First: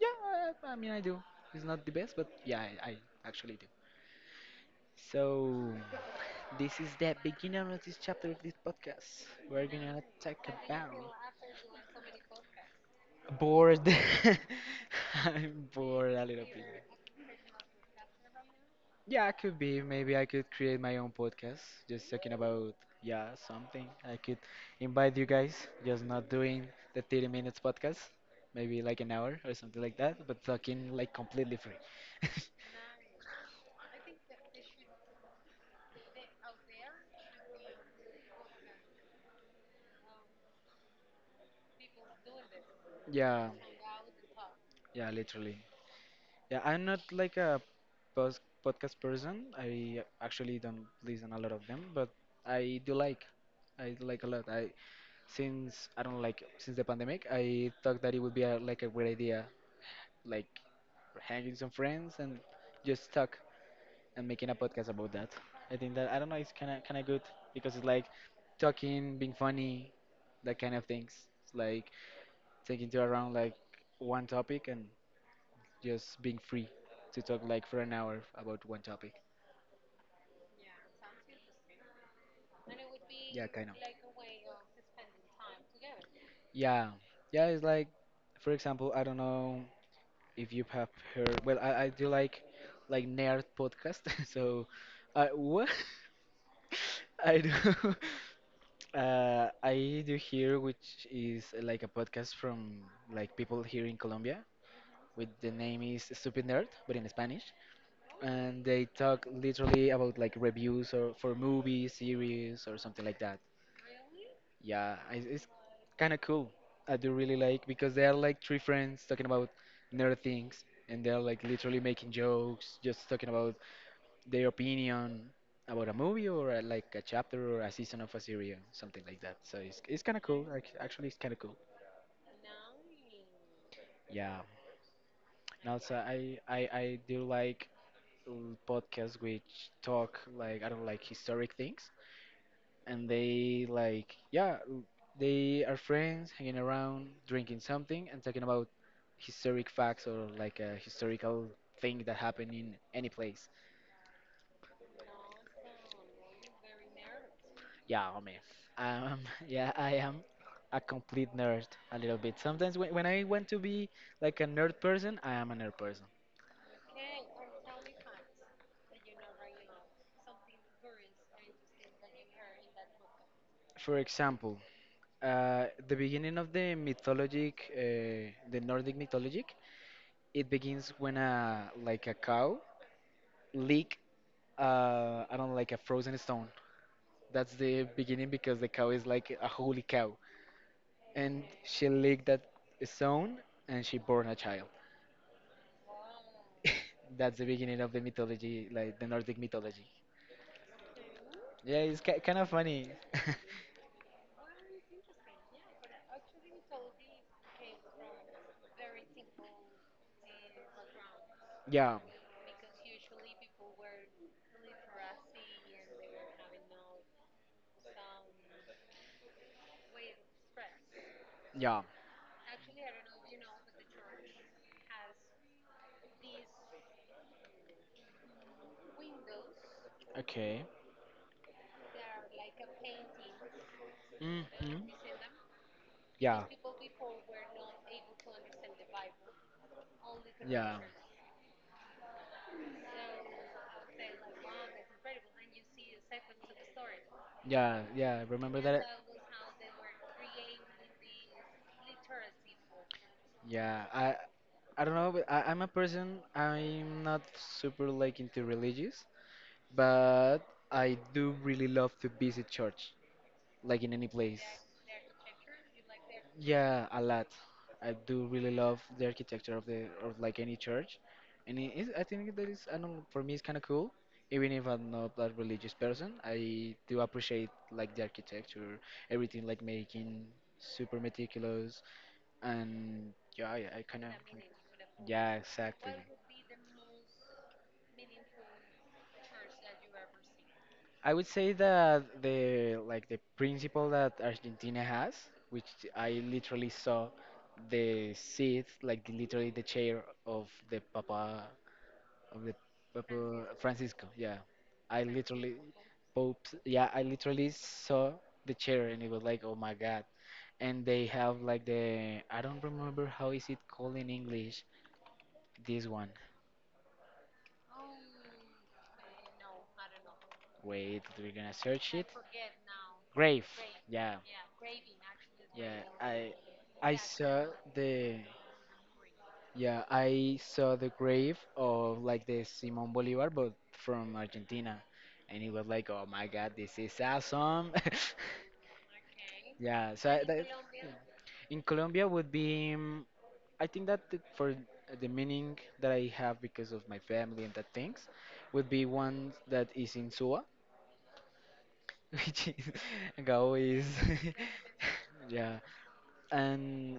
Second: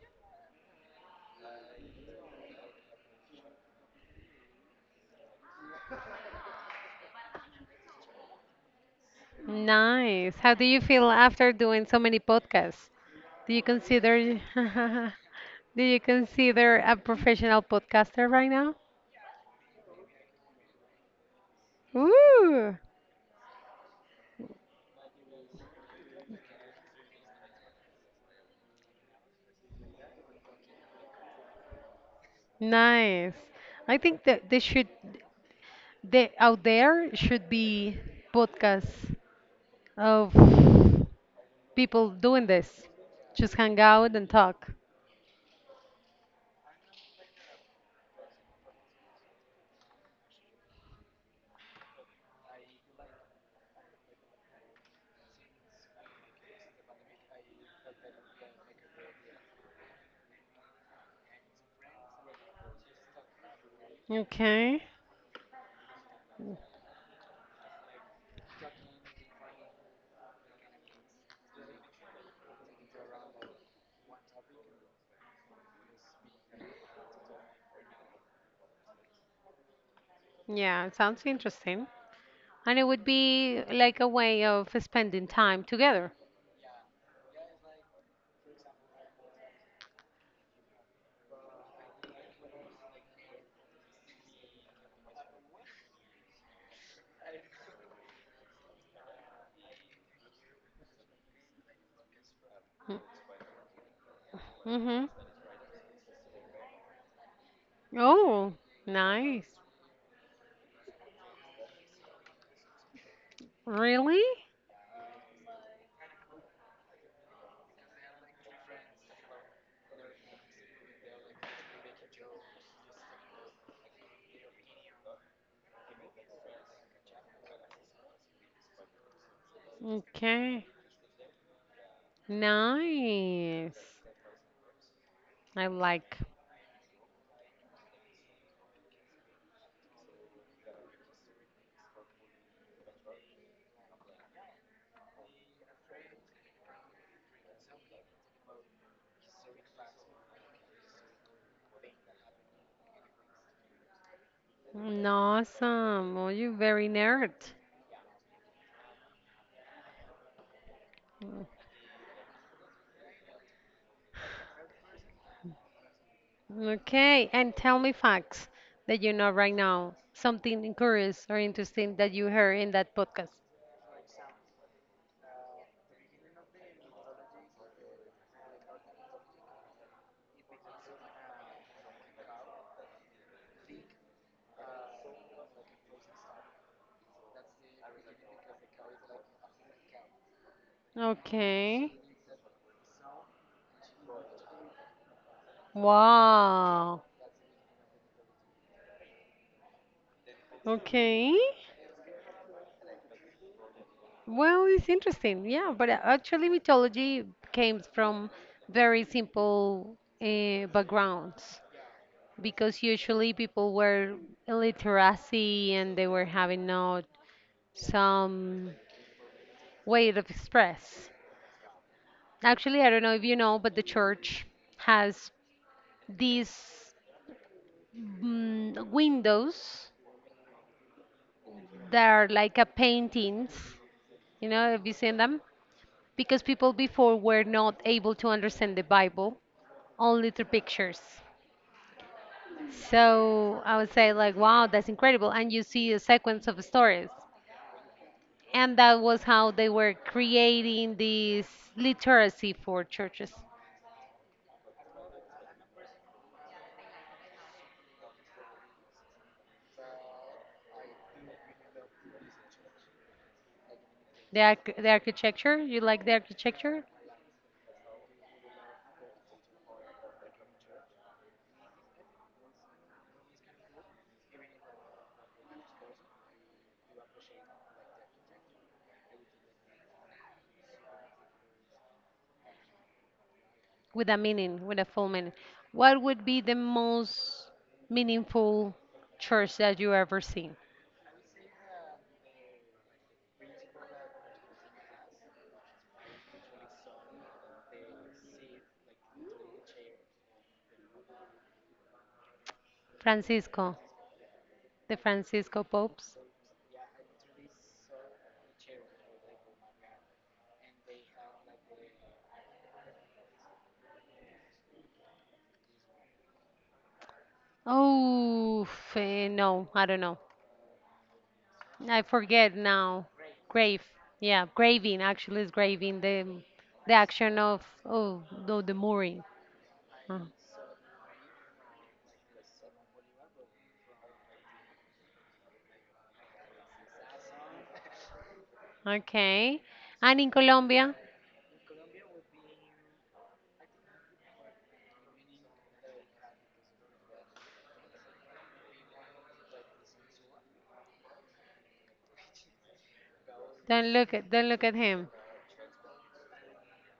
yeah. I mean, I do. It's not the best, but yeah, I actually do. So this is the beginning of this chapter of this podcast. We're gonna Nice. talk How do you about feel after doing so many podcasts? Do you bored. consider I'm do you bored a little consider bit. a professional podcaster right now? Yeah, could be. Maybe I could create my own podcast, just talking about Ooh, yeah something. I could invite you guys, just not doing the 30-minute minutes podcast, maybe like an hour or something like that, but talking like completely free. nice. I think that they should they out there should be podcasts of people doing this. Yeah, Just hang out and talk. yeah, literally. Yeah, I'm not like a post podcast person. I actually don't listen a lot of them, but I do like. I do like a lot. I since I don't like since the pandemic, I thought that it would be a, like a great idea, like hanging some friends and just talk and making a Okay. podcast about that. I think that I don't know, it's kind of good because it's like talking, being funny, that kind of things. It's like taking to around like one topic and just being free to talk like for an hour about one topic. Yeah, it sounds interesting. And it would Yeah, be kind of. like a way of spending time together. Yeah, yeah. It's like, for example, I don't know if you have heard. Well, I do like nerd podcast. So, what I do, I do here, which is like a podcast from like people here in Colombia. Mm-hmm. With the name is Stupid Nerd, but in Spanish. Oh, And they talk nice. literally about like reviews or for movies, series, or something like that. Really? It's kind of cool. I do really like because they are like three friends talking about nerd things, and they're like literally making jokes, just talking about their opinion about a movie or like a chapter or a season of a series, something like that. So it's kind of cool. Okay. Actually, it's kind of cool. Nice. Yeah. I And also, like. I do like podcasts which talk like I don't like historic things and they like yeah they are friends hanging around drinking something and talking about historic facts or like a historical thing that happened in any place Awesome. Oh, you very nerd. yeah I mean um yeah I am a complete nerd a little bit sometimes when I want to be like a nerd person I am a nerd person Okay, and tell me facts that you know right now. Something curious or interesting that you heard in that podcast. for example the beginning of the mythologic the nordic mythologic it begins when a like a cow lick I don't like a frozen stone. That's the beginning because the cow is like a holy cow, and she Okay. licked that stone and she born a child. Wow. That's the beginning of the mythology, like the Nordic mythology. Okay. Yeah, it's ki kind of funny. Well, it's interesting, yeah. But actually, mythology came from very simple backgrounds, Yeah, because usually people were illiteracy and they were having not some way of express. yeah. Actually, I don't know if you know, but the church has these windows Okay. that are like a paintings. You know, have Hmm. you seen them? Because Yeah. people before were not able to understand the Bible only through Yeah, pictures. So I would say like, wow, that's incredible. And you see a sequence of stories. yeah, yeah. Remember And that? that was how they were creating this literacy for churches. Yeah. I don't know. But I, I'm a person. I'm not super like into religious, but I do really love to visit church, like in any The, place. arch- the architecture, you like the architecture? Yeah, a lot. I do really love the architecture of the of like any church, and it is, I think that is I don't know, for me it's kind of cool. Even if I'm not that religious person, I do appreciate like the architecture, everything like making super meticulous, and yeah, I kind With of a meaning, with a full meaning. yeah exactly. What would be the most meaningful church that you ever seen? I would say that the like the principle that Argentina has, which I literally saw the seat, like literally the chair of the Papa Francisco, Francisco. Yeah, the I literally Francisco popes? Pope. Yeah, I literally saw the chair and it was like, oh my God. And they have like the I don't remember how is it called in English. This one. Oh, no, I don't know. Wait, we're gonna search I it. forget now. Grave. Grave. Yeah. Yeah, graving actually is Yeah, graving the I action saw of the oh no the mooring. yeah, Oh, I saw the grave of like the Simon Bolivar but from Argentina and it was like, "Oh my God, this is awesome." okay. Yeah, so And I, in that, Colombia, in Colombia would be I think that the, for the meaning that I have because of my family and that things would be one that is in Suba, which is Gao is don't look at him. yeah. And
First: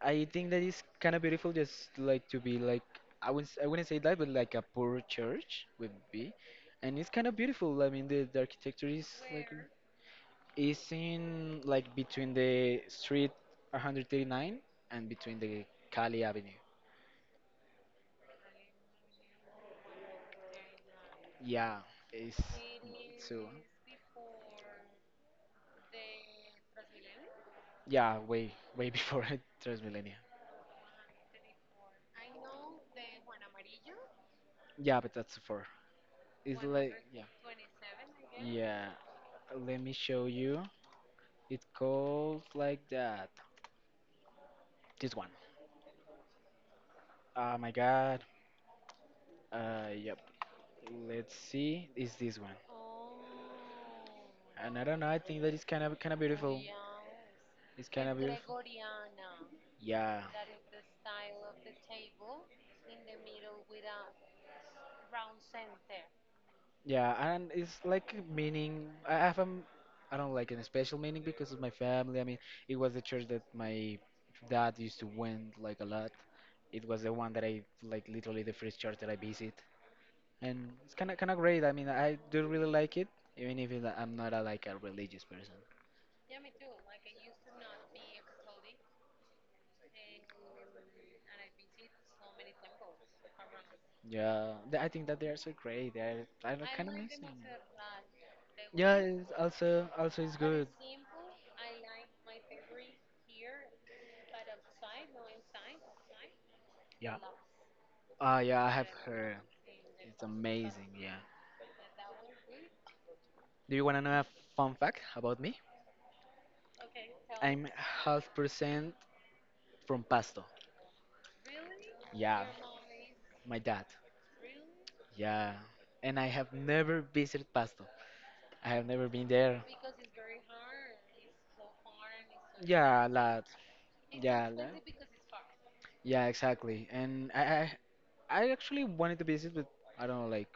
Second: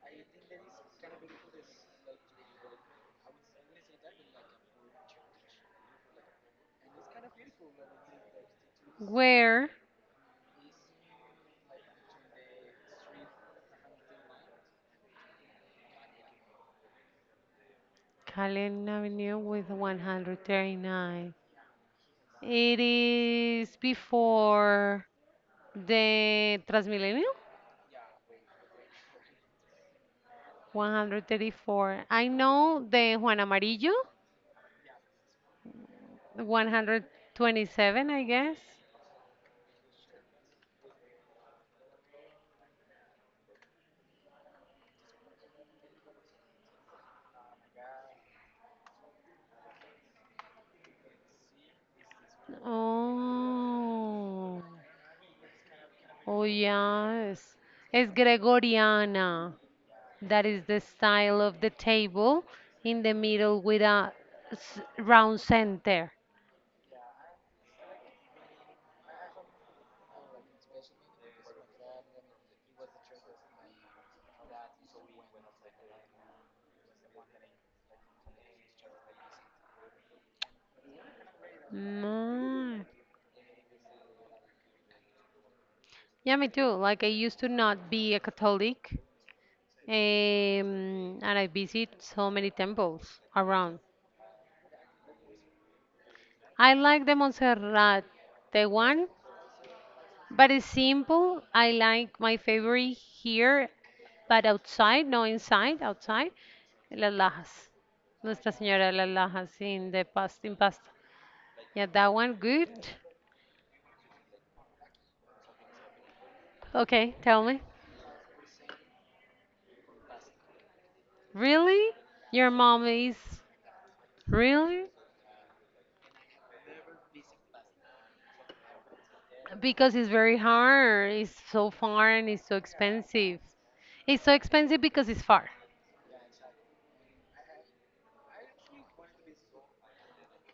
I think that is kind of beautiful, just like to be like I wouldn't say that, but like a poor church would be, and it's kind of beautiful. I mean, the architecture is like Where is in like between the street 139 and between the Cali Avenue. Calen Avenue with 139. Yeah, it's It so is before the Transmilenio. yeah, way before Transmillennium. 134. I know the Juan Amarillo, Yeah, but that's far. It's like yeah 127, I guess. yeah. Let me show you. It calls like that. This one. Oh my god. Yep. Let's see. Is this one? Oh, And I don't know. I think that is kind of oh, beautiful. yes. It's kind It's of beautiful. Gregoriana. Yeah. That is the style of the table in the middle with a round center. Yeah, and it's like a meaning. I have a, m- I don't like any special meaning because of my family. I mean, it was the church that my dad used to went like a lot. It was the one that I like literally the first church that I visit. And it's kind of great. I mean, I do really Mm. like it, even if it, I'm not a, like a religious person. Yeah, me too. Like I used to not be a Catholic, and I visit so many temples around. I think that they are so great. They are, I do I kind of like the amazing. Montserrat, the Yeah, one, it's also it's but good. it's simple. I like my favorite here, but outside, no inside, outside, Las Yeah. Lajas. Ah, Nuestra yeah, I have Señora de Las heard. Lajas in the It's past, in pasta. amazing. Yeah. Yeah, that one, good. Do you wanna know a fun fact about me? Okay, tell me. I'm half percent from Pasto. Really? Yeah, Your mom is my dad. really? Yeah, and I have never visited Pasto. I have never been there. Because it's very hard, it's so far and it's so Yeah, a expensive. lot. It's so Yeah, a lot. expensive because it's far. Yeah, exactly. And I actually wanted to visit, but I don't know, like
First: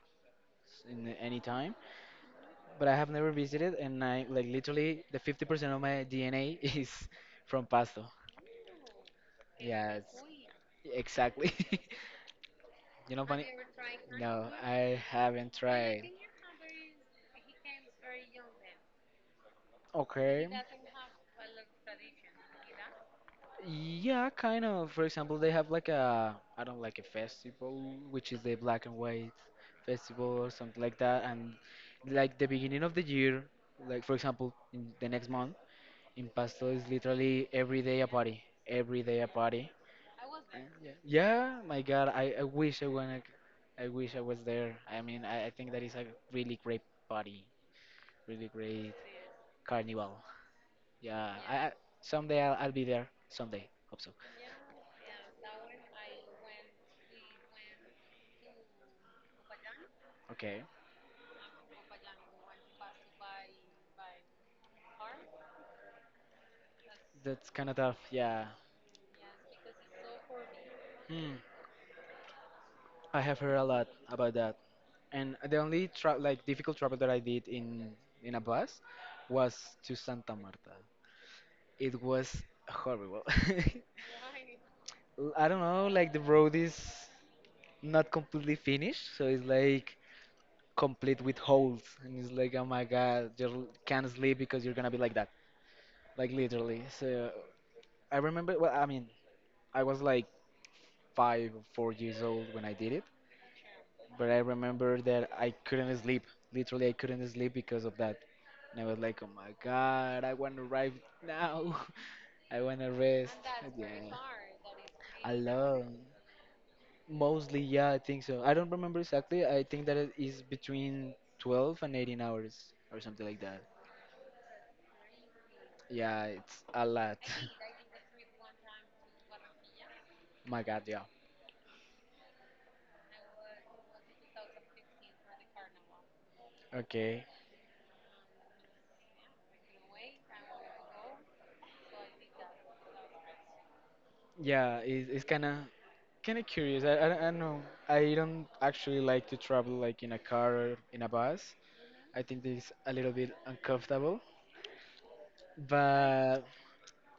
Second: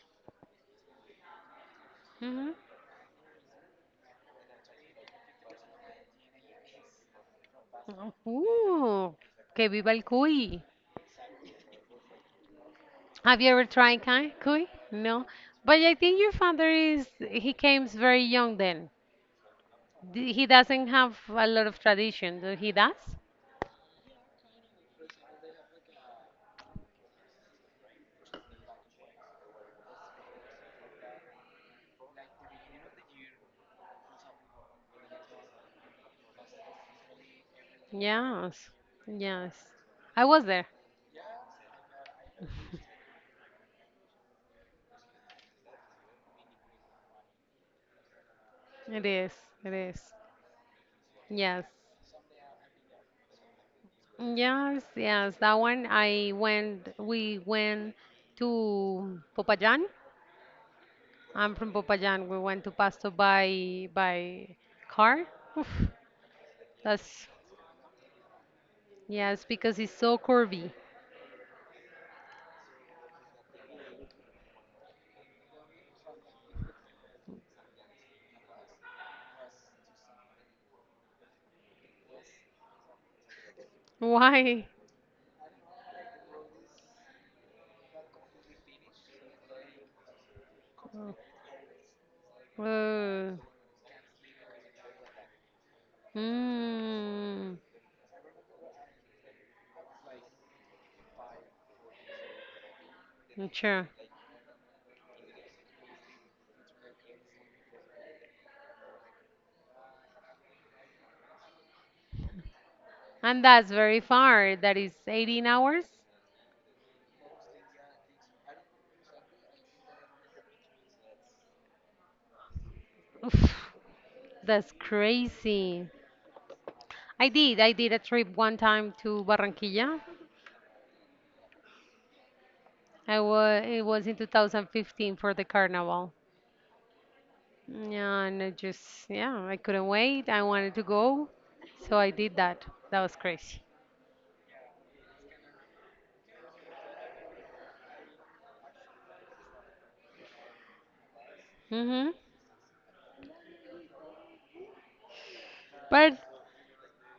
in any time. Hmm. But I have never visited, and I like literally the 50% of my DNA is from Pasto. Ooh, que viva Yeah, el it's, cuy. exactly. You know, Have funny. you ever tried cuy? No, Cuy? I No. haven't But I tried. think your father is, he came very young then. He Okay. doesn't have a lot of tradition. Do He does? Yeah, kind of. For example, they have like a I don't like a festival, which is the black and white festival or something like that. And like the beginning of the year, like for example, in the next month, in Pasto is literally every day a party, Yes. every day a Yes. party. I was And there. Yeah, yeah, my God, I wanna, I wish I was there. I mean, I think that is a really great party, really great It is. It is. carnival. Yeah, Yes. I someday I'll be there. Someday, hope so. Yes, yes. That one I went, we went to Popayan. Okay. I'm from Popayan. We went to Pasto by car. That's That's kind of tough. Yeah. yes, because he's so curvy. Hmm. I have heard a lot about that. And the only like difficult travel that I did in a bus was to Santa Marta. It was horrible. Why? I don't know, like the road is not completely finished, so it's like complete with holes, and it's like, oh my God, Uh, you can't sleep because you're gonna be like that, like literally. So mm, I remember, well, I mean, I was like 5 or 4 years old when I did it sure. but I remember that I couldn't sleep. Literally, I couldn't sleep because of that. And I was like, oh my god, I want to arrive now. I want to rest. And that's Yeah. very far. That is I 18 hours. Mostly, yeah, I think so. I don't remember exactly. I think that it is between 12 and 18 hours or something like Oof, that. that's crazy. Yeah, it's a lot. I did. I did a trip one time to Barranquilla. My God, yeah. I was. It was in 2015 for the carnival. Okay. Yeah, and I just yeah, I couldn't wait. I wanted to go, so I did that. That was crazy. Yeah, it's kind of curious. I don't know. I don't actually like to travel like in a car or in a bus. Hmm. I think it's a little bit uncomfortable. But But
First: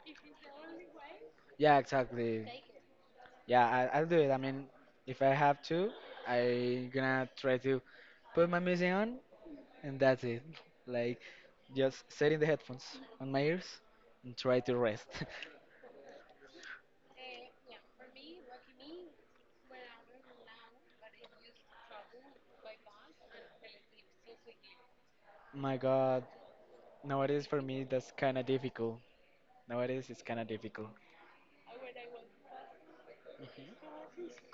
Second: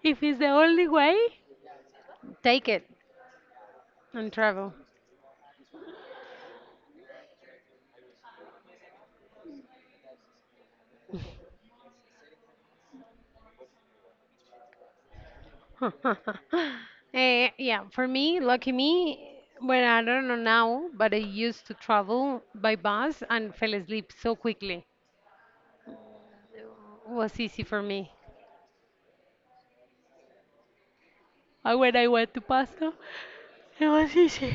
if it's the only way, yeah, exactly. take it. Yeah, I'll do it. And I mean, travel. if I have to, I gonna try to put my music on, and that's it. Like, just setting the headphones on my ears and try to rest. Yeah, for me, lucky me, well, I don't know now, but I used to travel by bus and fell asleep so quickly. my God, It was nowadays for easy for me that's me. kind of difficult. Nowadays it's kind of difficult. And when I went to Pasto, it was easy.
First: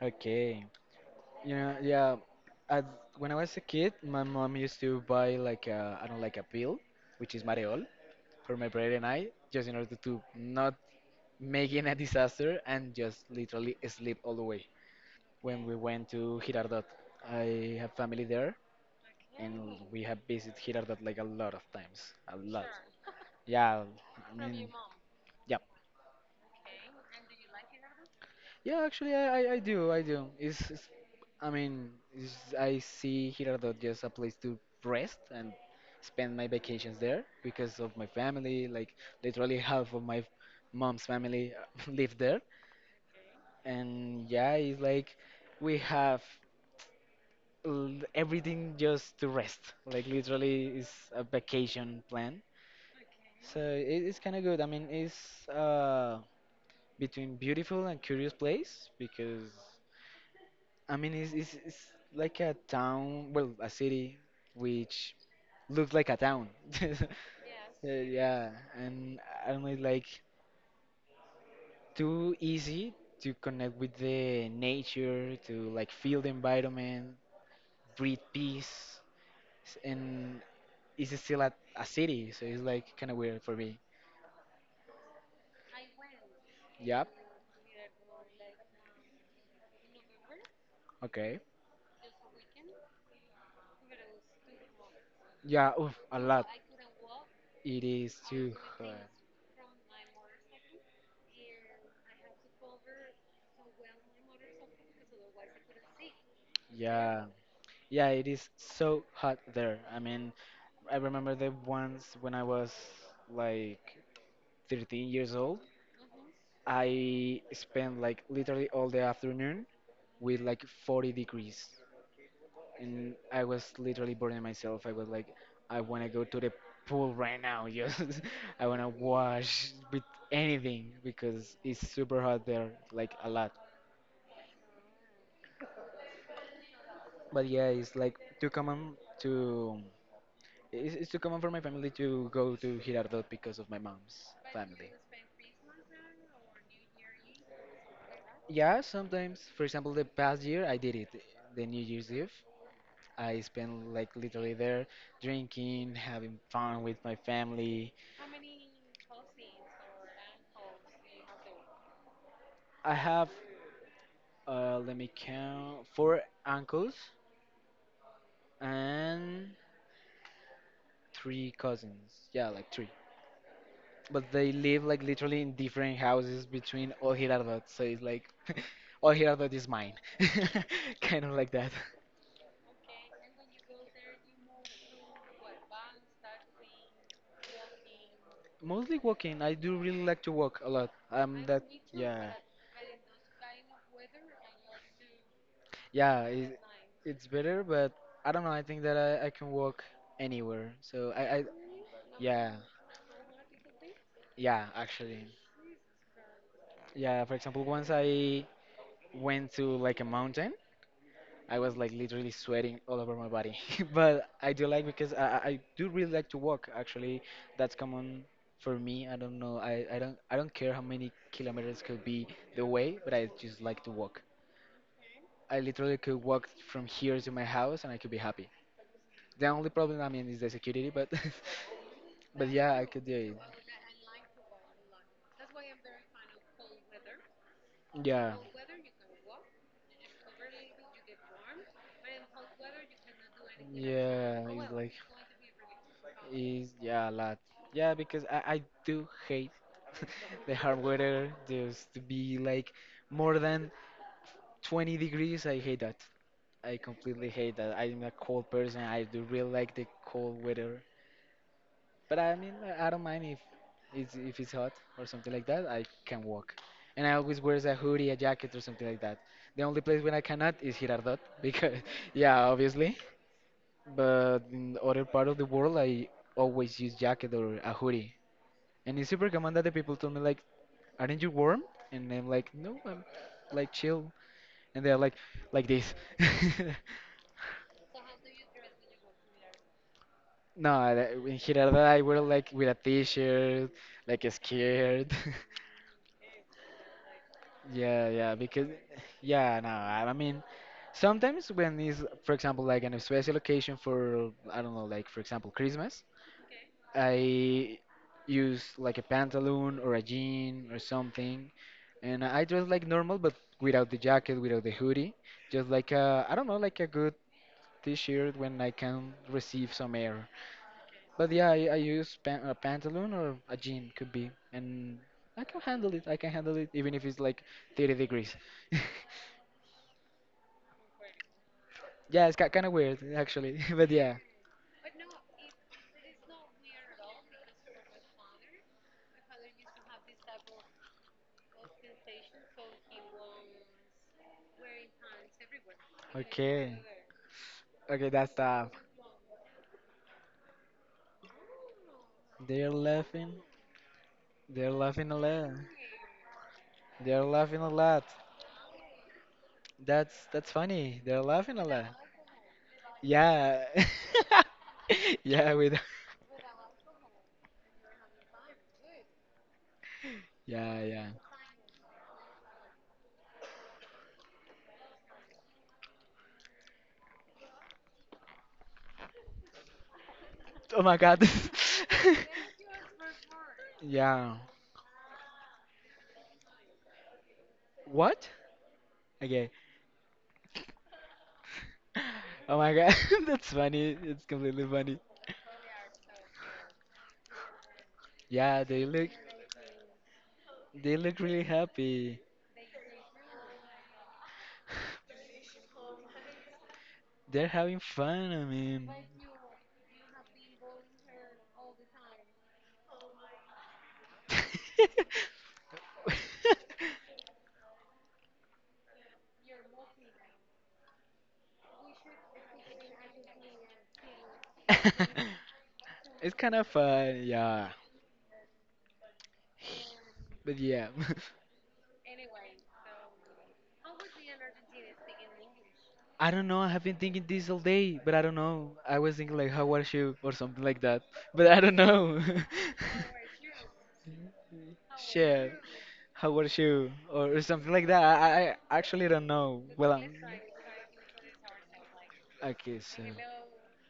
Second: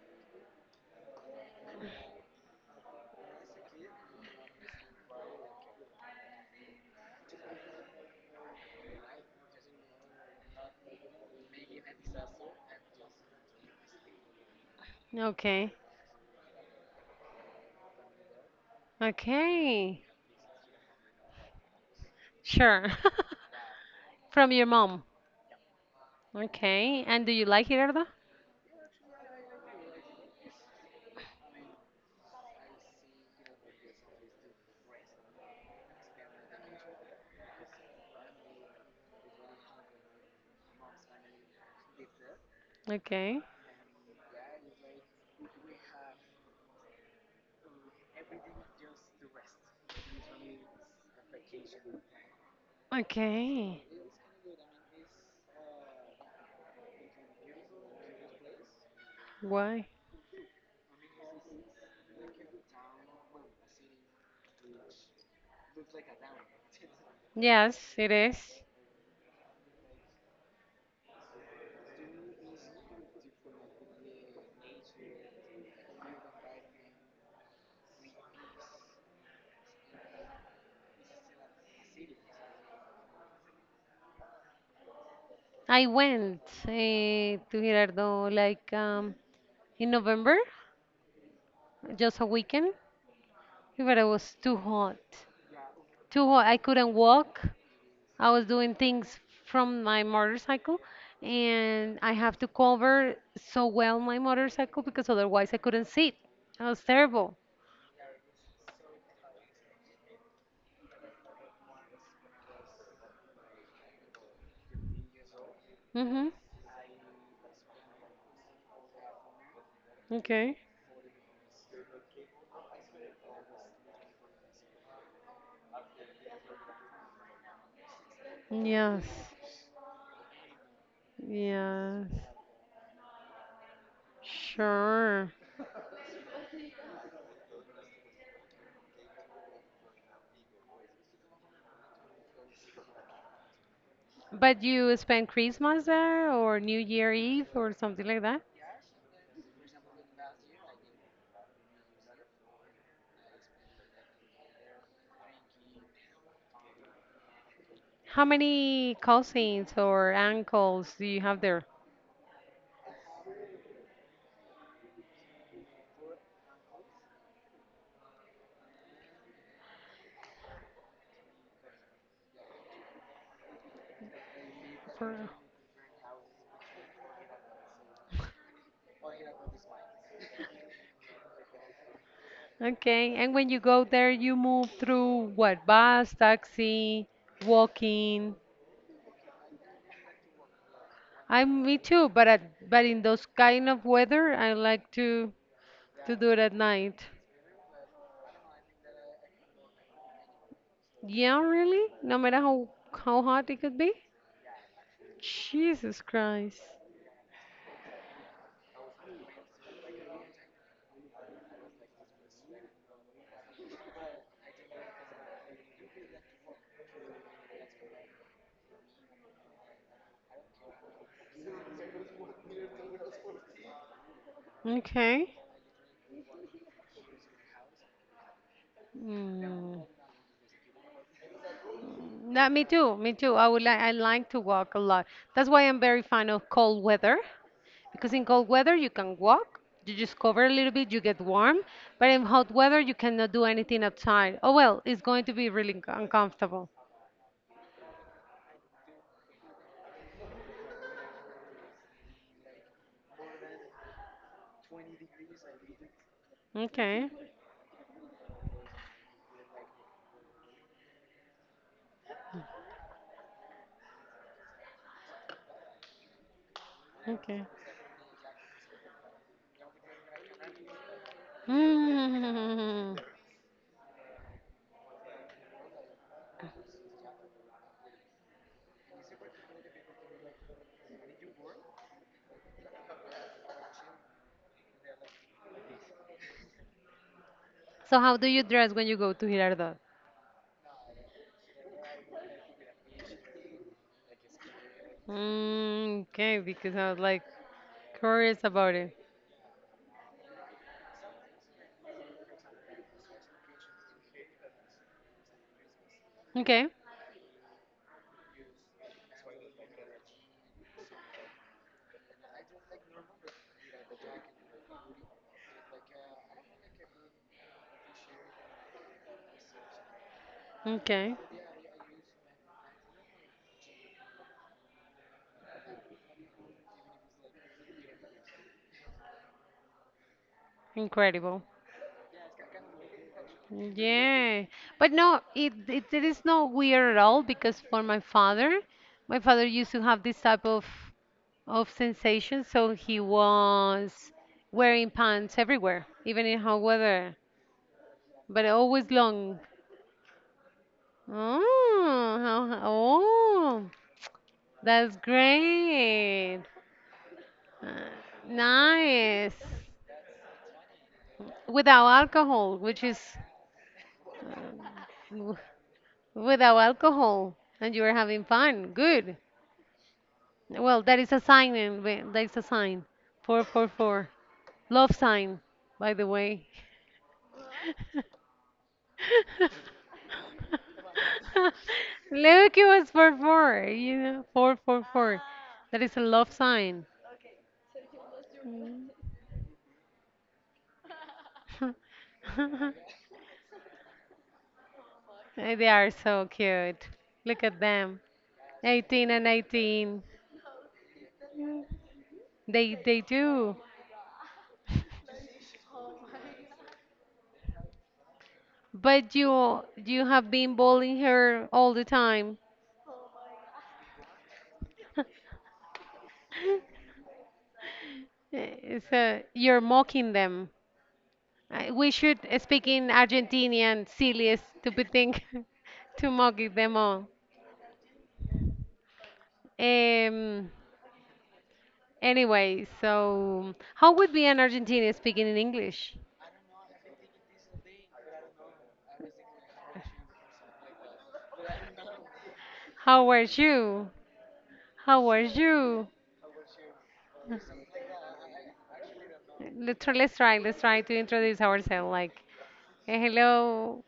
Okay. Yeah, yeah. At, when I was a kid, my mom used to buy like a, I don't know, like a pill, which is Mareol. For my brother and I, just in order to not making a disaster and just literally sleep all the way. When Okay, we went to Girardot, I have family there, and okay, we have visited Girardot like a lot of times, a lot. sure. Yeah, I From mean, your mom. yeah, Okay, and do you like it, Erda? yeah. Actually, I do, I do. It's I mean, it's, I see Girardot just a place to rest and spend my vacations there because of my family. Like literally half of my mom's family live there, Okay, and yeah, it's like we have everything just to rest. Like literally, it's a vacation plan. So okay. It's kind of good. I mean, it's between beautiful and curious place because Why? I mean it's, it's like a town, well, a city which looks like a town. Yes, it yeah, is. and I don't know, it's like too easy to connect with the nature, to like feel the environment. Breathe peace, and it's still a city, so it's like kind of weird for me. I went Yep. To Girardot like in November, Okay. just a weekend, but it was too hot. Yeah, oof, a Too lot. hot. I couldn't walk. It is I was too doing hot. things from my motorcycle, and I have to cover so well my motorcycle because otherwise I couldn't sit. That was Yeah. terrible. Yeah, it is so hot there. I mean, I remember that once when I was like 13 years old, Mm-hmm. I spent like literally all the afternoon with Okay. like 40 degrees. And I was literally burning myself. I was like, I want to go to the pool right now. Just I want to Yes. wash with anything because it's Yes. super hot there, like a lot. Sure. But yeah, it's like too common to it's too common for my family to go to Girardot because of my mom's But family. you spend Christmas there or New Year Eve or something like that? Yeah, sometimes. For example, the past year I did it, the New Year's Eve. I spent like literally there drinking, having fun with my family. How many cousins or uncles do you have there? I have. Let me count. Four uncles and three cousins. Yeah, like three. But they live like For- literally in different houses between all Girardot. So it's like all Girardot is mine. Kind of like that. Okay, and when you go there, you move through what? Bus, taxi, walking. Mostly walking. I do really like to walk a lot. I'm That me too, Yeah, but in those kind of weather, I like to yeah. do it at night. It's better, but I don't know. I think that I can walk anywhere. So Yeah, I really? No matter yeah, how hot it could be? yeah. Actually, Jesus Christ. yeah. For example, once I went to like a mountain. I was like literally sweating all over my body. But I do like because I do really like to walk. Actually, that's common for me. I don't know. I don't care how many kilometers could be the way, but I just like to walk. Okay. I literally could walk from here to my house, and I could be happy. The only Mm. problem, I mean, is the security, but but No, me yeah, I too, could me do too. it. I like to walk a lot. That's why I'm very fan of cold weather, because in Yeah. cold weather you can walk, you just cover a little bit, you get warm, but in hot weather you cannot do anything outside. Yeah, Oh it's well, like. it's going to be really uncomfortable. Is, yeah, a lot. Yeah, because I do hate the hard weather. Just to be like more than 20 degrees, I hate that. I Okay, completely hate that. I'm a cold person. I do really like the cold weather. But I mean, I don't mind if it's hot or something like that. I can walk, and I always okay. wears a hoodie, a jacket, or something like that. The only place when I cannot is Girardot because yeah, obviously, Mm. but in other part of the world, I always use jacket or a hoodie. And it's super common that the people told me like, "Aren't you warm?" And I'm like, "No, I'm like chill." And they're like this. So how do you dress when you go to Girardot? No, in Girarda I wear like with a t-shirt, like a skirt. Okay, because I was like Yeah, yeah, curious because about it. yeah, no, I mean, sometimes when it's, for example, like an special occasion for, I don't know, like for example, Christmas, Okay, I use like a pantaloon or a jean or something, and I dress like normal but without the jacket, without the hoodie, just like a, I don't know, like a good t-shirt when I can receive some air. okay, But yeah, I use pan a pantaloon or a jean could be, and I can handle it. I can handle it even if it's like 30 degrees. incredible. Yeah, it's kind of weird actually, but yeah. Yeah, but no, it is not weird at all because for my father used to have this type of sensation, so he was wearing pants everywhere, even in hot Okay. weather, Okay, that's but tough. always long. Oh, how- They're laughing. oh, They're that's laughing a lot. great. They're laughing a Uh, lot. Nice. That's funny. They're laughing a Without lot. alcohol, which is Yeah. uh, w- Yeah, we don't- without alcohol, and you were having fun. Good. yeah, Well, yeah. There is a sign. 444. Love sign, by the way. Oh my God. Look, it was four, four, Yeah. 444. That is a love sign. What? Okay. Oh my God. That's funny. It's completely funny. They are so cute. Look at them. Yeah, they look 18 and 18. they look really happy. They do. They're having fun, I mean. But you have been bullying her all the time. So you're mocking them. We should speak in Argentinian, silly, stupid thing to It's mock kind of them all. fun, yeah. Um, But yeah. anyway, so how would be an Argentinian speaking in English? I don't know. I have been thinking this all day, but I don't know. I was thinking like, how was you or something like that, but I don't know. How were you? How were Shit, you? how was you or something like that. I actually don't know. Let's Well, try, I'm let's try, let's try to introduce ourselves. Like, okay. So, hello,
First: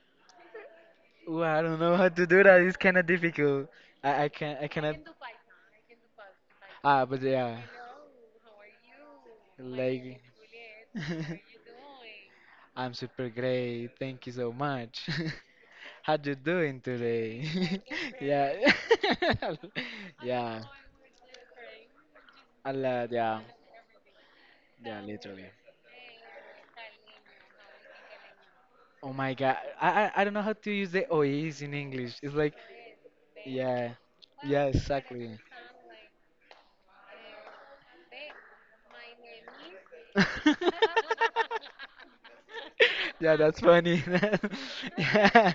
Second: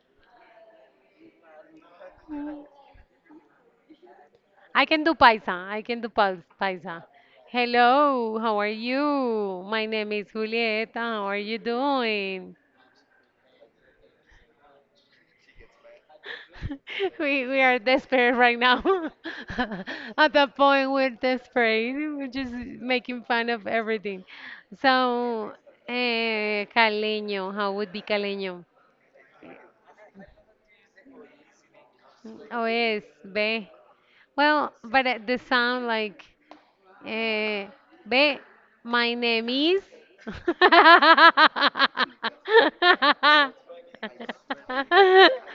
Ooh, I don't know how to do that. It's kind of difficult. I I cannot. can do paisa. I can do paisa. Ah, but yeah, Hello, how are you? My name like. is Julieta. How are you doing? I'm super great. Thank you so much. How you doing we today? we are desperate Yeah. right now. At that Yeah. point, we're desperate. We're just A lot, making yeah. fun of everything. Yeah, literally. So, caleño, how would be caleño? Oh my god. I don't know how to use the OEs in English. It's like O es ve. yeah. Yeah, Well, but the exactly. sound like, eh, ve, my name is. And Yeah, that's funny. Yeah.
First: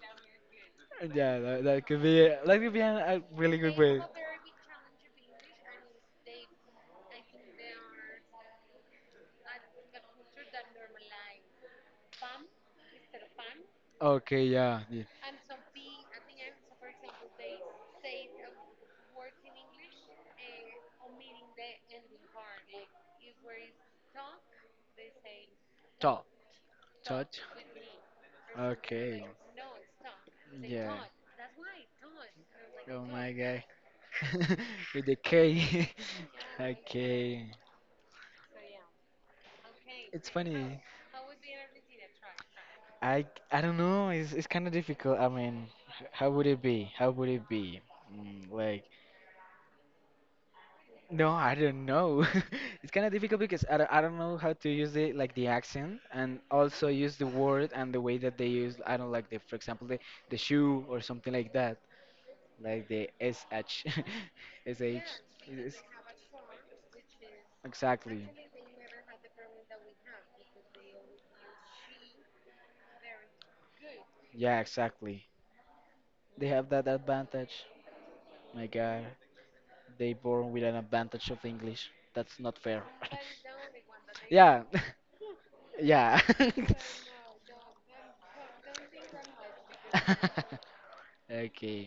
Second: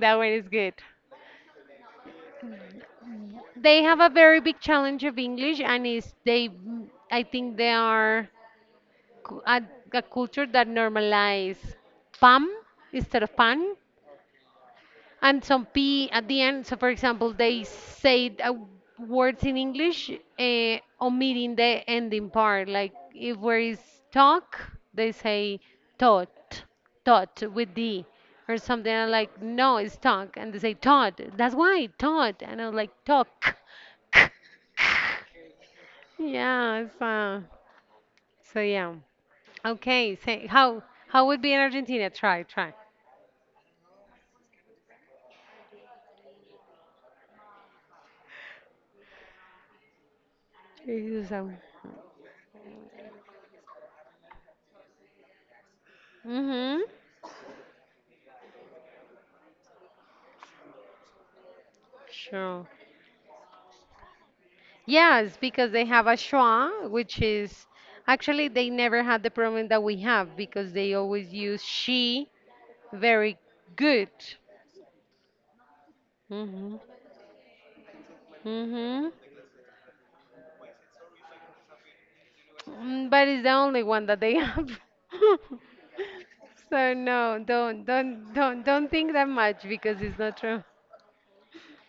that one is good. Yeah, that could be a really good They way. have a very big challenge of English, and is they, I think they are cu- a, a culture that normalize pam instead of pan, Okay, yeah. Yeah. and some p at the end. So, for example, they say words in English omitting the ending part. Like if where is talk, they say Talk. taught, Touch. tot" with d. Or something I'm Okay. like no, it's talk, and they say Yeah. taught. That's why taught, and I'm like Oh my talk. god. With the K. Yeah, Okay. so yeah. Okay, It's say how funny. how would be in Argentina? Try, try. I I don't know. It's kind of difficult. I mean, how would it be? How would it be? Mm, like no, I don't Mm-hmm. know. It's kind of difficult because I don't know how to use it like the accent and also use the word and the way that they use. I don't like the, for example, the shoe or something like that. Sure. Like the SH, SH, Yes, because they have a schwa, which is exactly. actually they never had the problem that we have because they always use she very good. Yeah, exactly. They have Mm-hmm. that advantage. My God, Mm-hmm. they born with an advantage of English. That's not fair. But it's the only one that they Yeah, have. yeah. So no, don't think that much because it's not true. Okay,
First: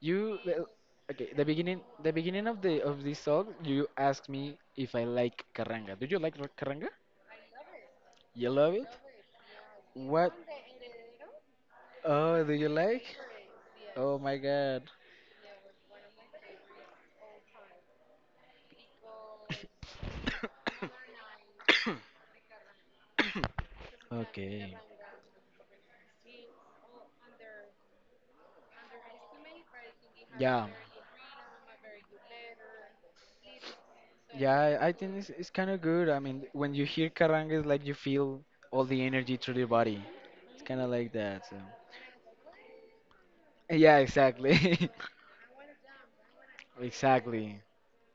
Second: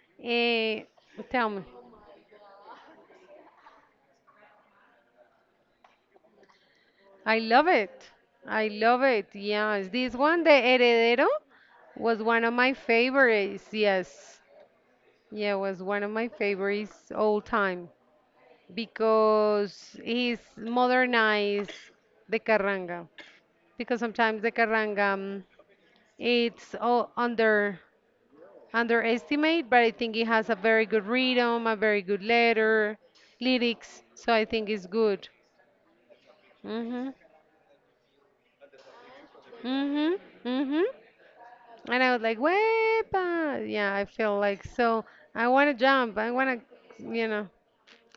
you. Well, Eh, Okay, the tell me. beginning, of this song, you asked me if I like carranga. Do you like carranga? I love it. You I love it? love it. Yes, this What? one, the Heredero, was Oh, one do of you my like? favorites. Oh my Yes, God. yeah, was one of my favorites all time because he's modernized the carranga. Because sometimes the carranga, it's all underestimate, but I think it has a Yeah. very good rhythm, a very good letter, lyrics. So I think Yeah, it's I think good. it's kind of good. I mean, when you hear Mhm. carranga, it's like you feel all the energy through your body. Mhm. It's kind Mhm. of like that. So. And I was like, Wepa! Yeah, Yeah, I feel like exactly. so. I want to jump. I want to, Exactly.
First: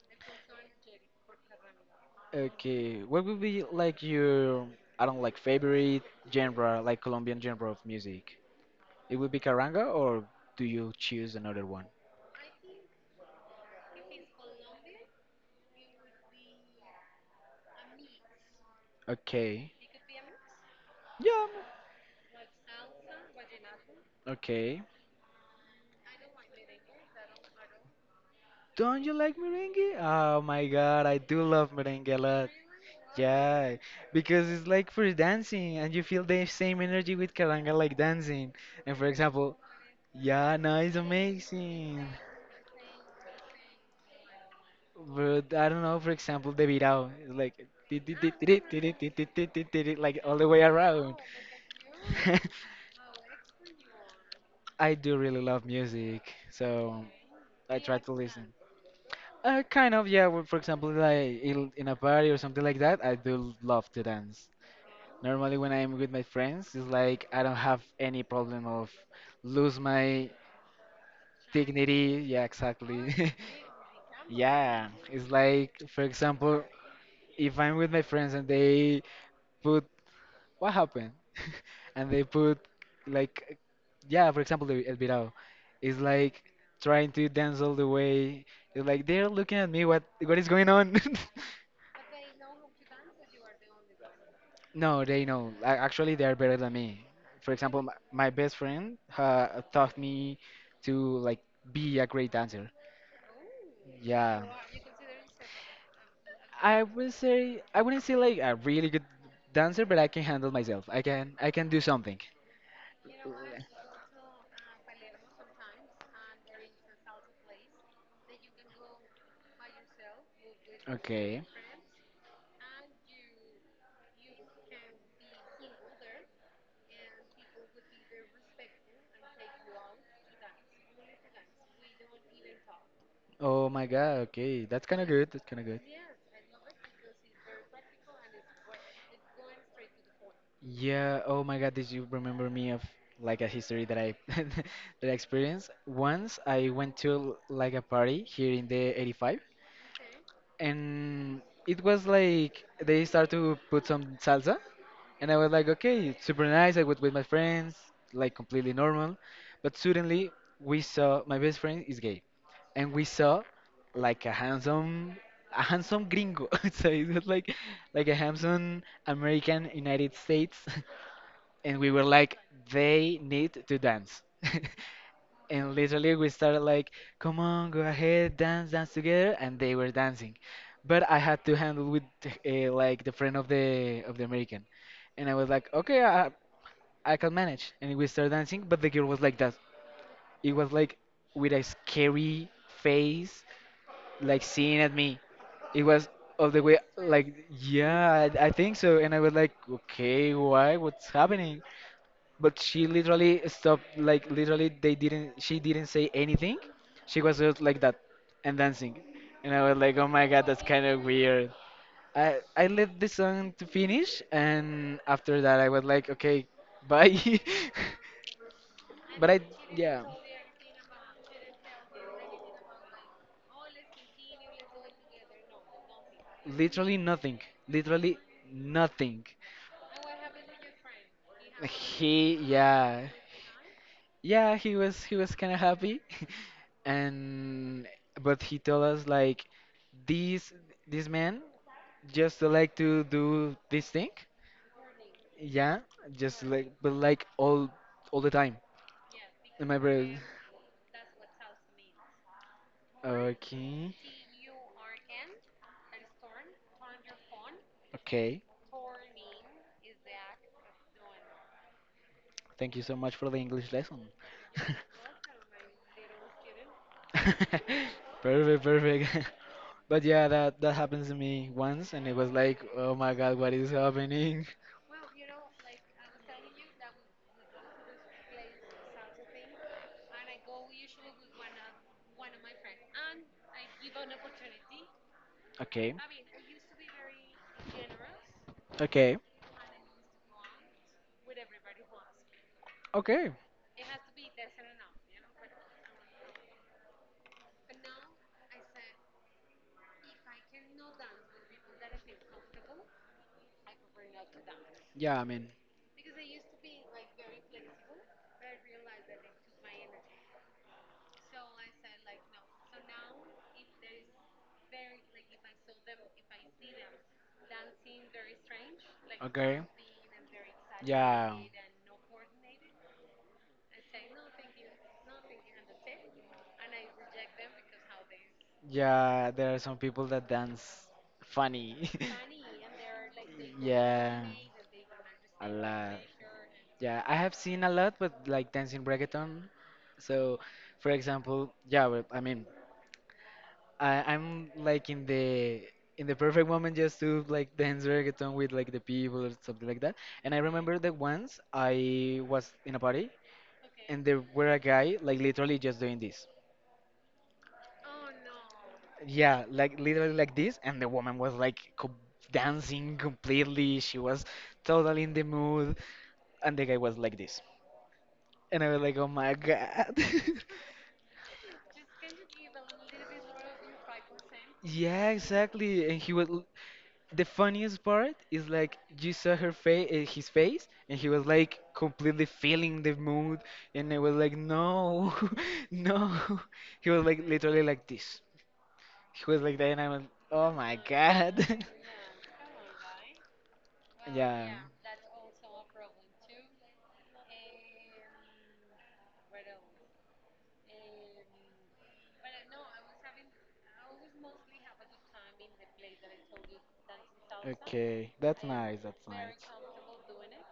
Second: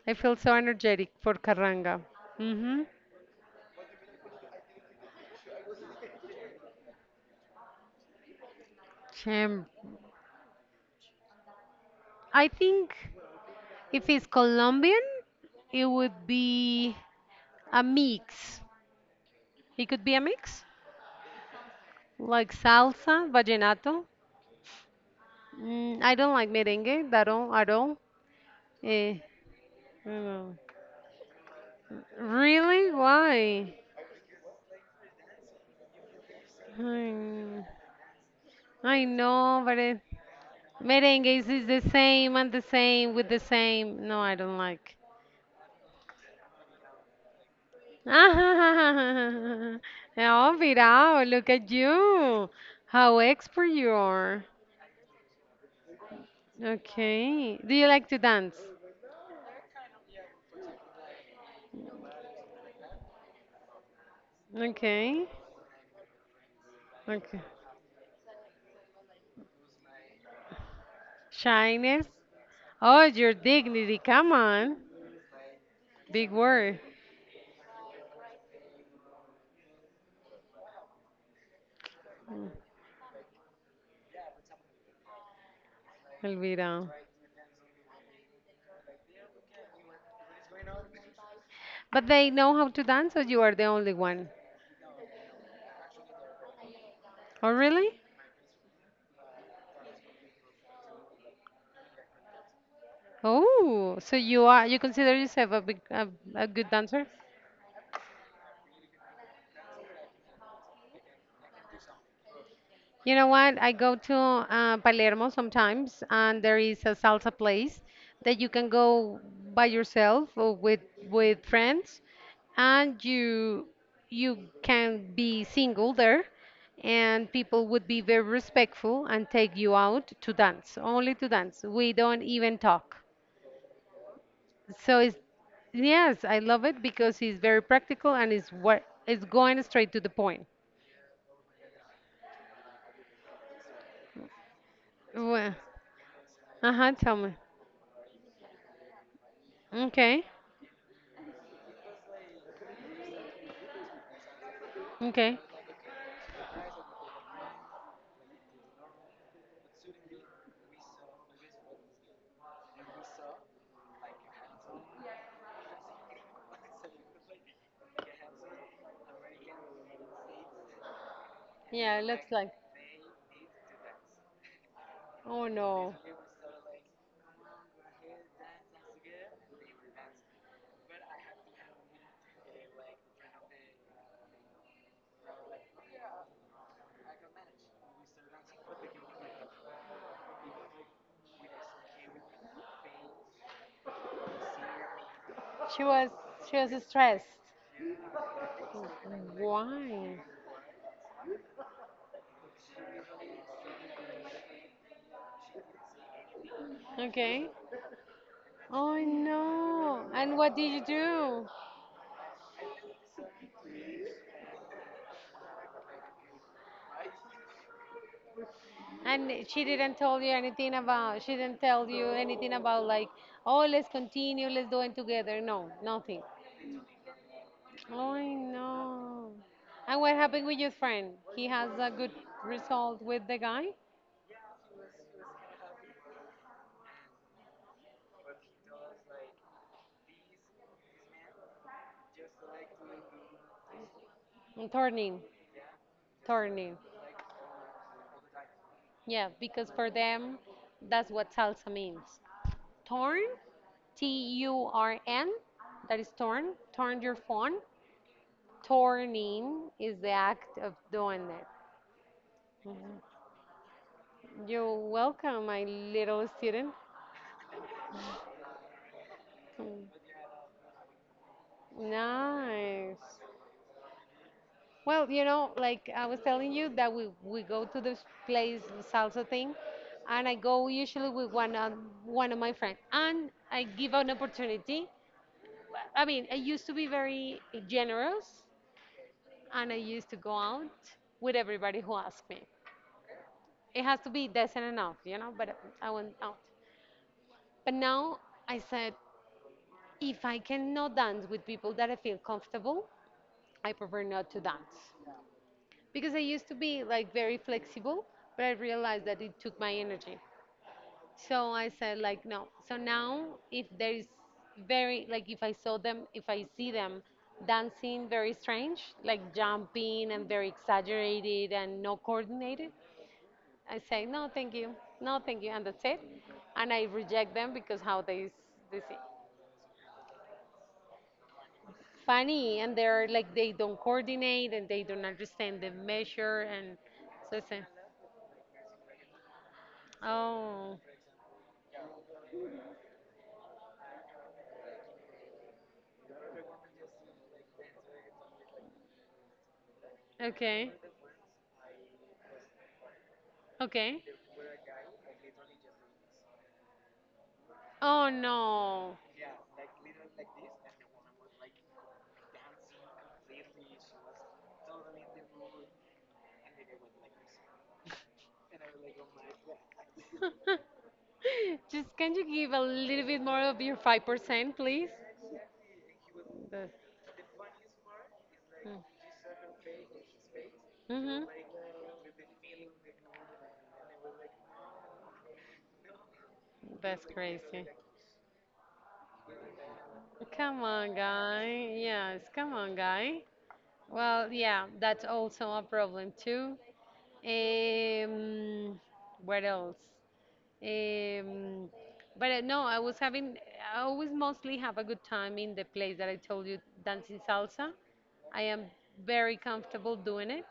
I feel so energetic for Carranga. Mm-hmm. Okay, what would be like your, I don't like favorite genre, like Colombian genre of music? It would be Champ. carranga, or do you choose another one? I think if it's Colombian, it would be a mix. Okay. It could be a mix, Yeah. like salsa, vallenato. Okay. I don't like merengue that all, at all. Don't you I like merengue? don't Oh know. my god, I do love merengue a lot. Really? Why? Yeah, because it's like for dancing and you feel the same energy with Hmm. karanga like dancing. And for I example, know, but yeah, no, it's Merengues is the amazing. same and the same with the same. No, I don't like. But I don't know, for example, the virao is like ti- ti- ti- ti- ti- ti- ti- ti- ti- ti- ti- ti- like all the Oh, way around. Virao, look at you. How expert you are. I do really love music, so Okay. Do I you try like to to listen. dance? Kind of, yeah. Well, for example, like in a party or something like that, I do love to dance. Okay. Normally, when I'm with my friends, it's like Okay. I don't have any problem of lose my Shyness. dignity. Yeah, Oh, your exactly. dignity. Come on. Yeah, it's like, for Big example, word, if I'm with my friends and they put what happened, and they put like, yeah, for example, the El Virao, is like Elvira. trying to dance all the way. It's like they're looking at me. What is going on? But they know how to dance, or you are the only one? No, they know. Actually, they're better than me. Oh, For example, my, really? my best friend taught me to like be a great dancer. Oh, so you Yeah. are, you consider yourself a big, a good dancer? I wouldn't say like a really good dancer, but I can handle myself. I can do something. You know what? I go to Palermo sometimes, and there is a salsa place that you can go by yourself or with Okay. Friends, and you can be single there, and people would be very respectful and take you out to dance, only to dance. We don't even talk. Oh my God. Okay, that's So kind of it's good. That's kind of good. yes, I love it because it's very practical and it's what it's going straight to the point. Yeah, oh my God, did you remember me of like a history that I that I Well, experienced? Once I uh-huh, went tell me. to like a party here in the 85, Okay, and it was like they start to put some salsa, and okay. I was like, okay, it's super nice. I was with my friends, like completely normal. But suddenly we saw my best friend is gay, and we saw like a handsome gringo. So it was like a handsome American United States. And we Yeah, were it looks like, like. they need to dance. Oh And no. literally we started like, come on, go ahead, dance, dance together, and they were dancing, but I had to handle with like the friend of the American, and I was like, okay, I can manage, and we started dancing, but the girl was like that. It was like with a scary face, like seeing at me. It She was was all she the was way stressed. like, yeah, I think so, and I was like, Why? okay, why, what's happening? But she literally stopped. Like literally, they didn't she didn't say anything. She was Okay. just like that, and Oh dancing, and I was like, no. oh my And god, what that's did you kind of do? weird. I let the song to finish, and after that I was like, okay, bye. But I, And yeah, she didn't tell you anything about like, oh let's continue, let's do it together. No, nothing. literally nothing, Oh literally nothing. no. And what happened with your friend? He has a good He result Yeah, with the guy? yeah, he was kind of happy, and but he told us like, these this man just like to do this thing, Turning. yeah, just like Turning. but like all the time. Yeah, And because my for brother, them, that's what salsa means. Torn, okay, Turn, that is torn. Torn your phone. okay, Torning is the act of doing it. thank you so much for the English lesson. You're welcome, my little student. Perfect, perfect. Mm. But yeah, that happens to me once, and it was like, oh my Nice. God, what is happening? Like I was telling you that we go to this place, the salsa thing, and I go usually with one of my friends, and I give an opportunity. Okay. I mean, I used to be very generous Okay. and I used to go out with everybody who asked me. Okay. It has to be decent enough, you know, but I went out. But now I said, if I cannot dance with people that I feel comfortable, I prefer not to dance. Yeah, I mean. Because I used to be like very flexible, but I realized that it took my energy. So I said, like, no. So now if there is very, like, if I see them dancing very strange, like Okay. jumping and very Yeah. exaggerated and not coordinated, I say, no, thank you, no, thank you, and that's it. And I reject them because they see. Yeah, there are some people that dance funny. Funny, and they're like, they don't Yeah. coordinate and they don't A understand the lot. measure. And Yeah, I have so I say, seen a lot with like dancing reggaeton. So, oh, for example, yeah, well, I mean, I'm like in the perfect moment just to like dance reggaeton with like the people or something like that. And I okay, remember that once I was in a party, okay. and there were a guy like literally just doing this. Oh, no. Yeah, like literally like this, and the woman was like co dancing completely. She was totally in the mood, and the guy was like this. And I was like, oh my God. Just can you give a little bit more of your 5%, please? Yeah, exactly. And he was That's, The funniest part is like you saw her face, his face, and he was mm-hmm. like completely feeling the mood, and I was like, no, no. He was That's like literally crazy. like this. He was like that, and I went, oh Come my on, god. guy. Yes, come on, guy. Well, Yeah. yeah, that's also a problem too. Um, what else? Um, but no, I always mostly have a good time in the place that I told you, dancing salsa. Okay, I that's am nice. That's nice. very comfortable doing it.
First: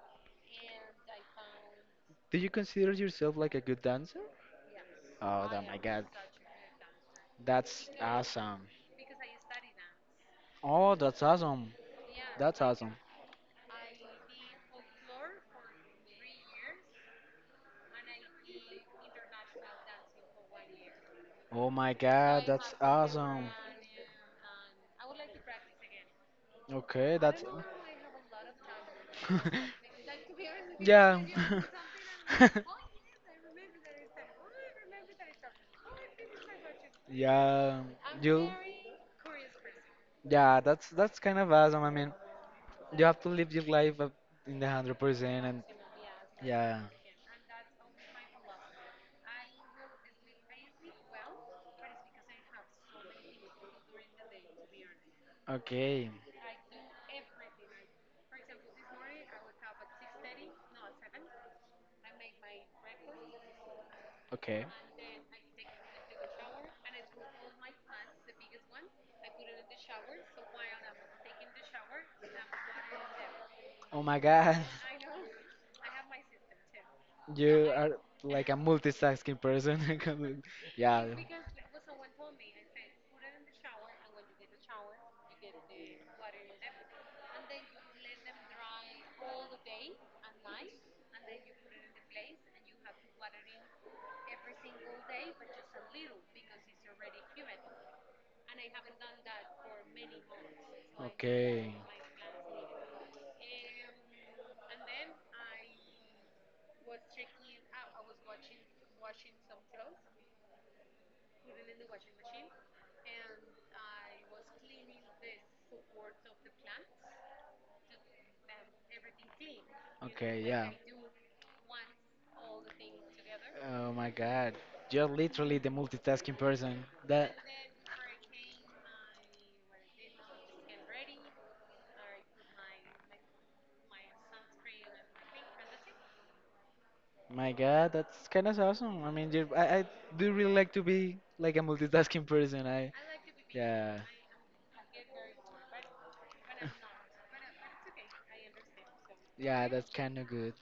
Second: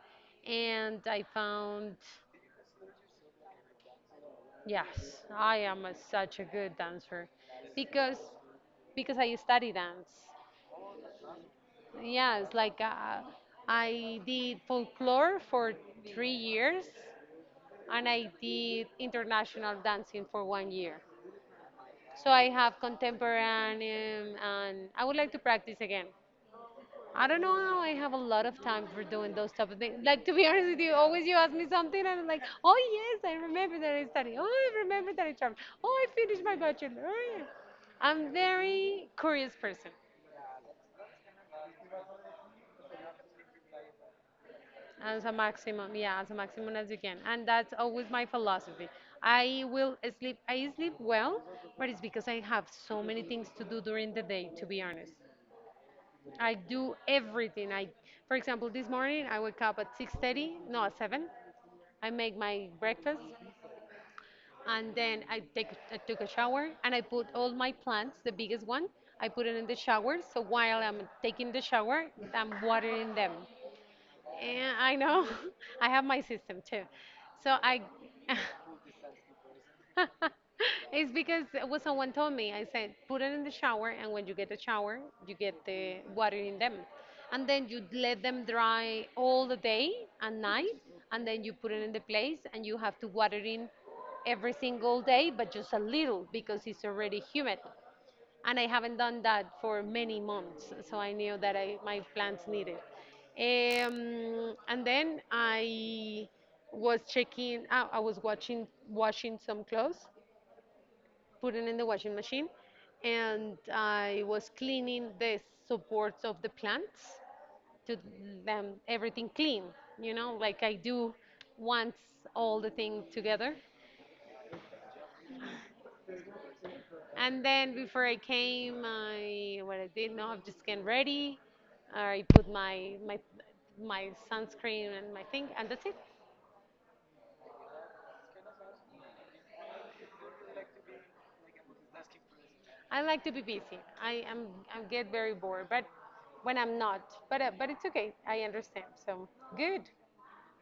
And I found, Do you consider yourself like a good dancer? yes, Oh, I my am a, god. such a good dancer That's because awesome. I study dance. Oh, that's awesome. Yes, That's like awesome. uh, I did folklore for 3 years and I did international dancing for 1 year. Oh my So god, I that's have contemporary awesome. And I would like to practice again. Okay, I don't that's. know how I have a lot of time for doing those type of things. Like to be honest with you, Yeah. always you ask me something and I'm like, oh yes, I remember that I studied. Oh, I remember that I traveled. Oh, I finished my bachelor. Oh, yeah. Yeah, I'm you. very curious person. Yeah, that's kind of awesome. I mean, you have to live your life up in the hundred As a percent, and maximum, yeah, as a maximum yeah. as you can. And that's always my philosophy. I sleep well, but it's because I have so many things to do during the day, to be honest. Okay. I do everything. For example, this morning I wake up at 6:30, no, at 7. I make my breakfast Okay. and then I took a shower and I put all my plants, the biggest one, I put it in the shower. So while I'm taking the shower, I'm watering them. Oh my god. And I know I have my system too. So You I, are like a multitasking person. Yeah. it's because what someone told me. I said, put it in the shower, and when you get the shower, you get the water in them. And then you let them dry all the day and night, and then you put it in the place, and you have to water in every single day, but just a little because it's already humid and I haven't done that for many months. So I knew that Okay. I, my plants needed. And then I was watching washing some clothes, putting in the washing machine, and I was cleaning the supports of the plants to them everything clean. You know, Okay, like yeah. I do once all the thing together. Oh my god. You're literally the multitasking person. That. And then before I came, I what I did, no, I've just get ready. I put my sunscreen and my thing, and that's it. My God, that's kind of awesome. I mean, you I do really like to be like a multitasking person. I like to be busy. Yeah. I get very bored, but when I'm not, but it's okay. I understand. So Yeah, good. that's kind of good.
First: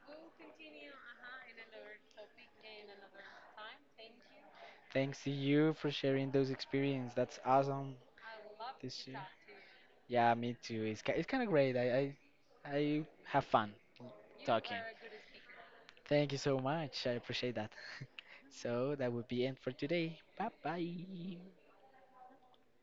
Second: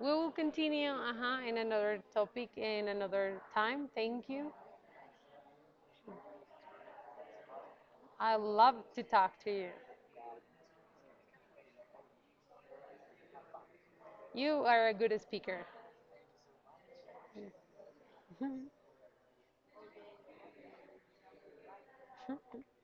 We will continue uh-huh, in another topic in another time. Thank you. Thanks to you for sharing those experiences. That's awesome. I love to This year. talk to you. Yeah, me too. It's kind of great. I have fun You talking. are a good speaker. Thank you so much. I appreciate that. So that would be end for today. Bye bye.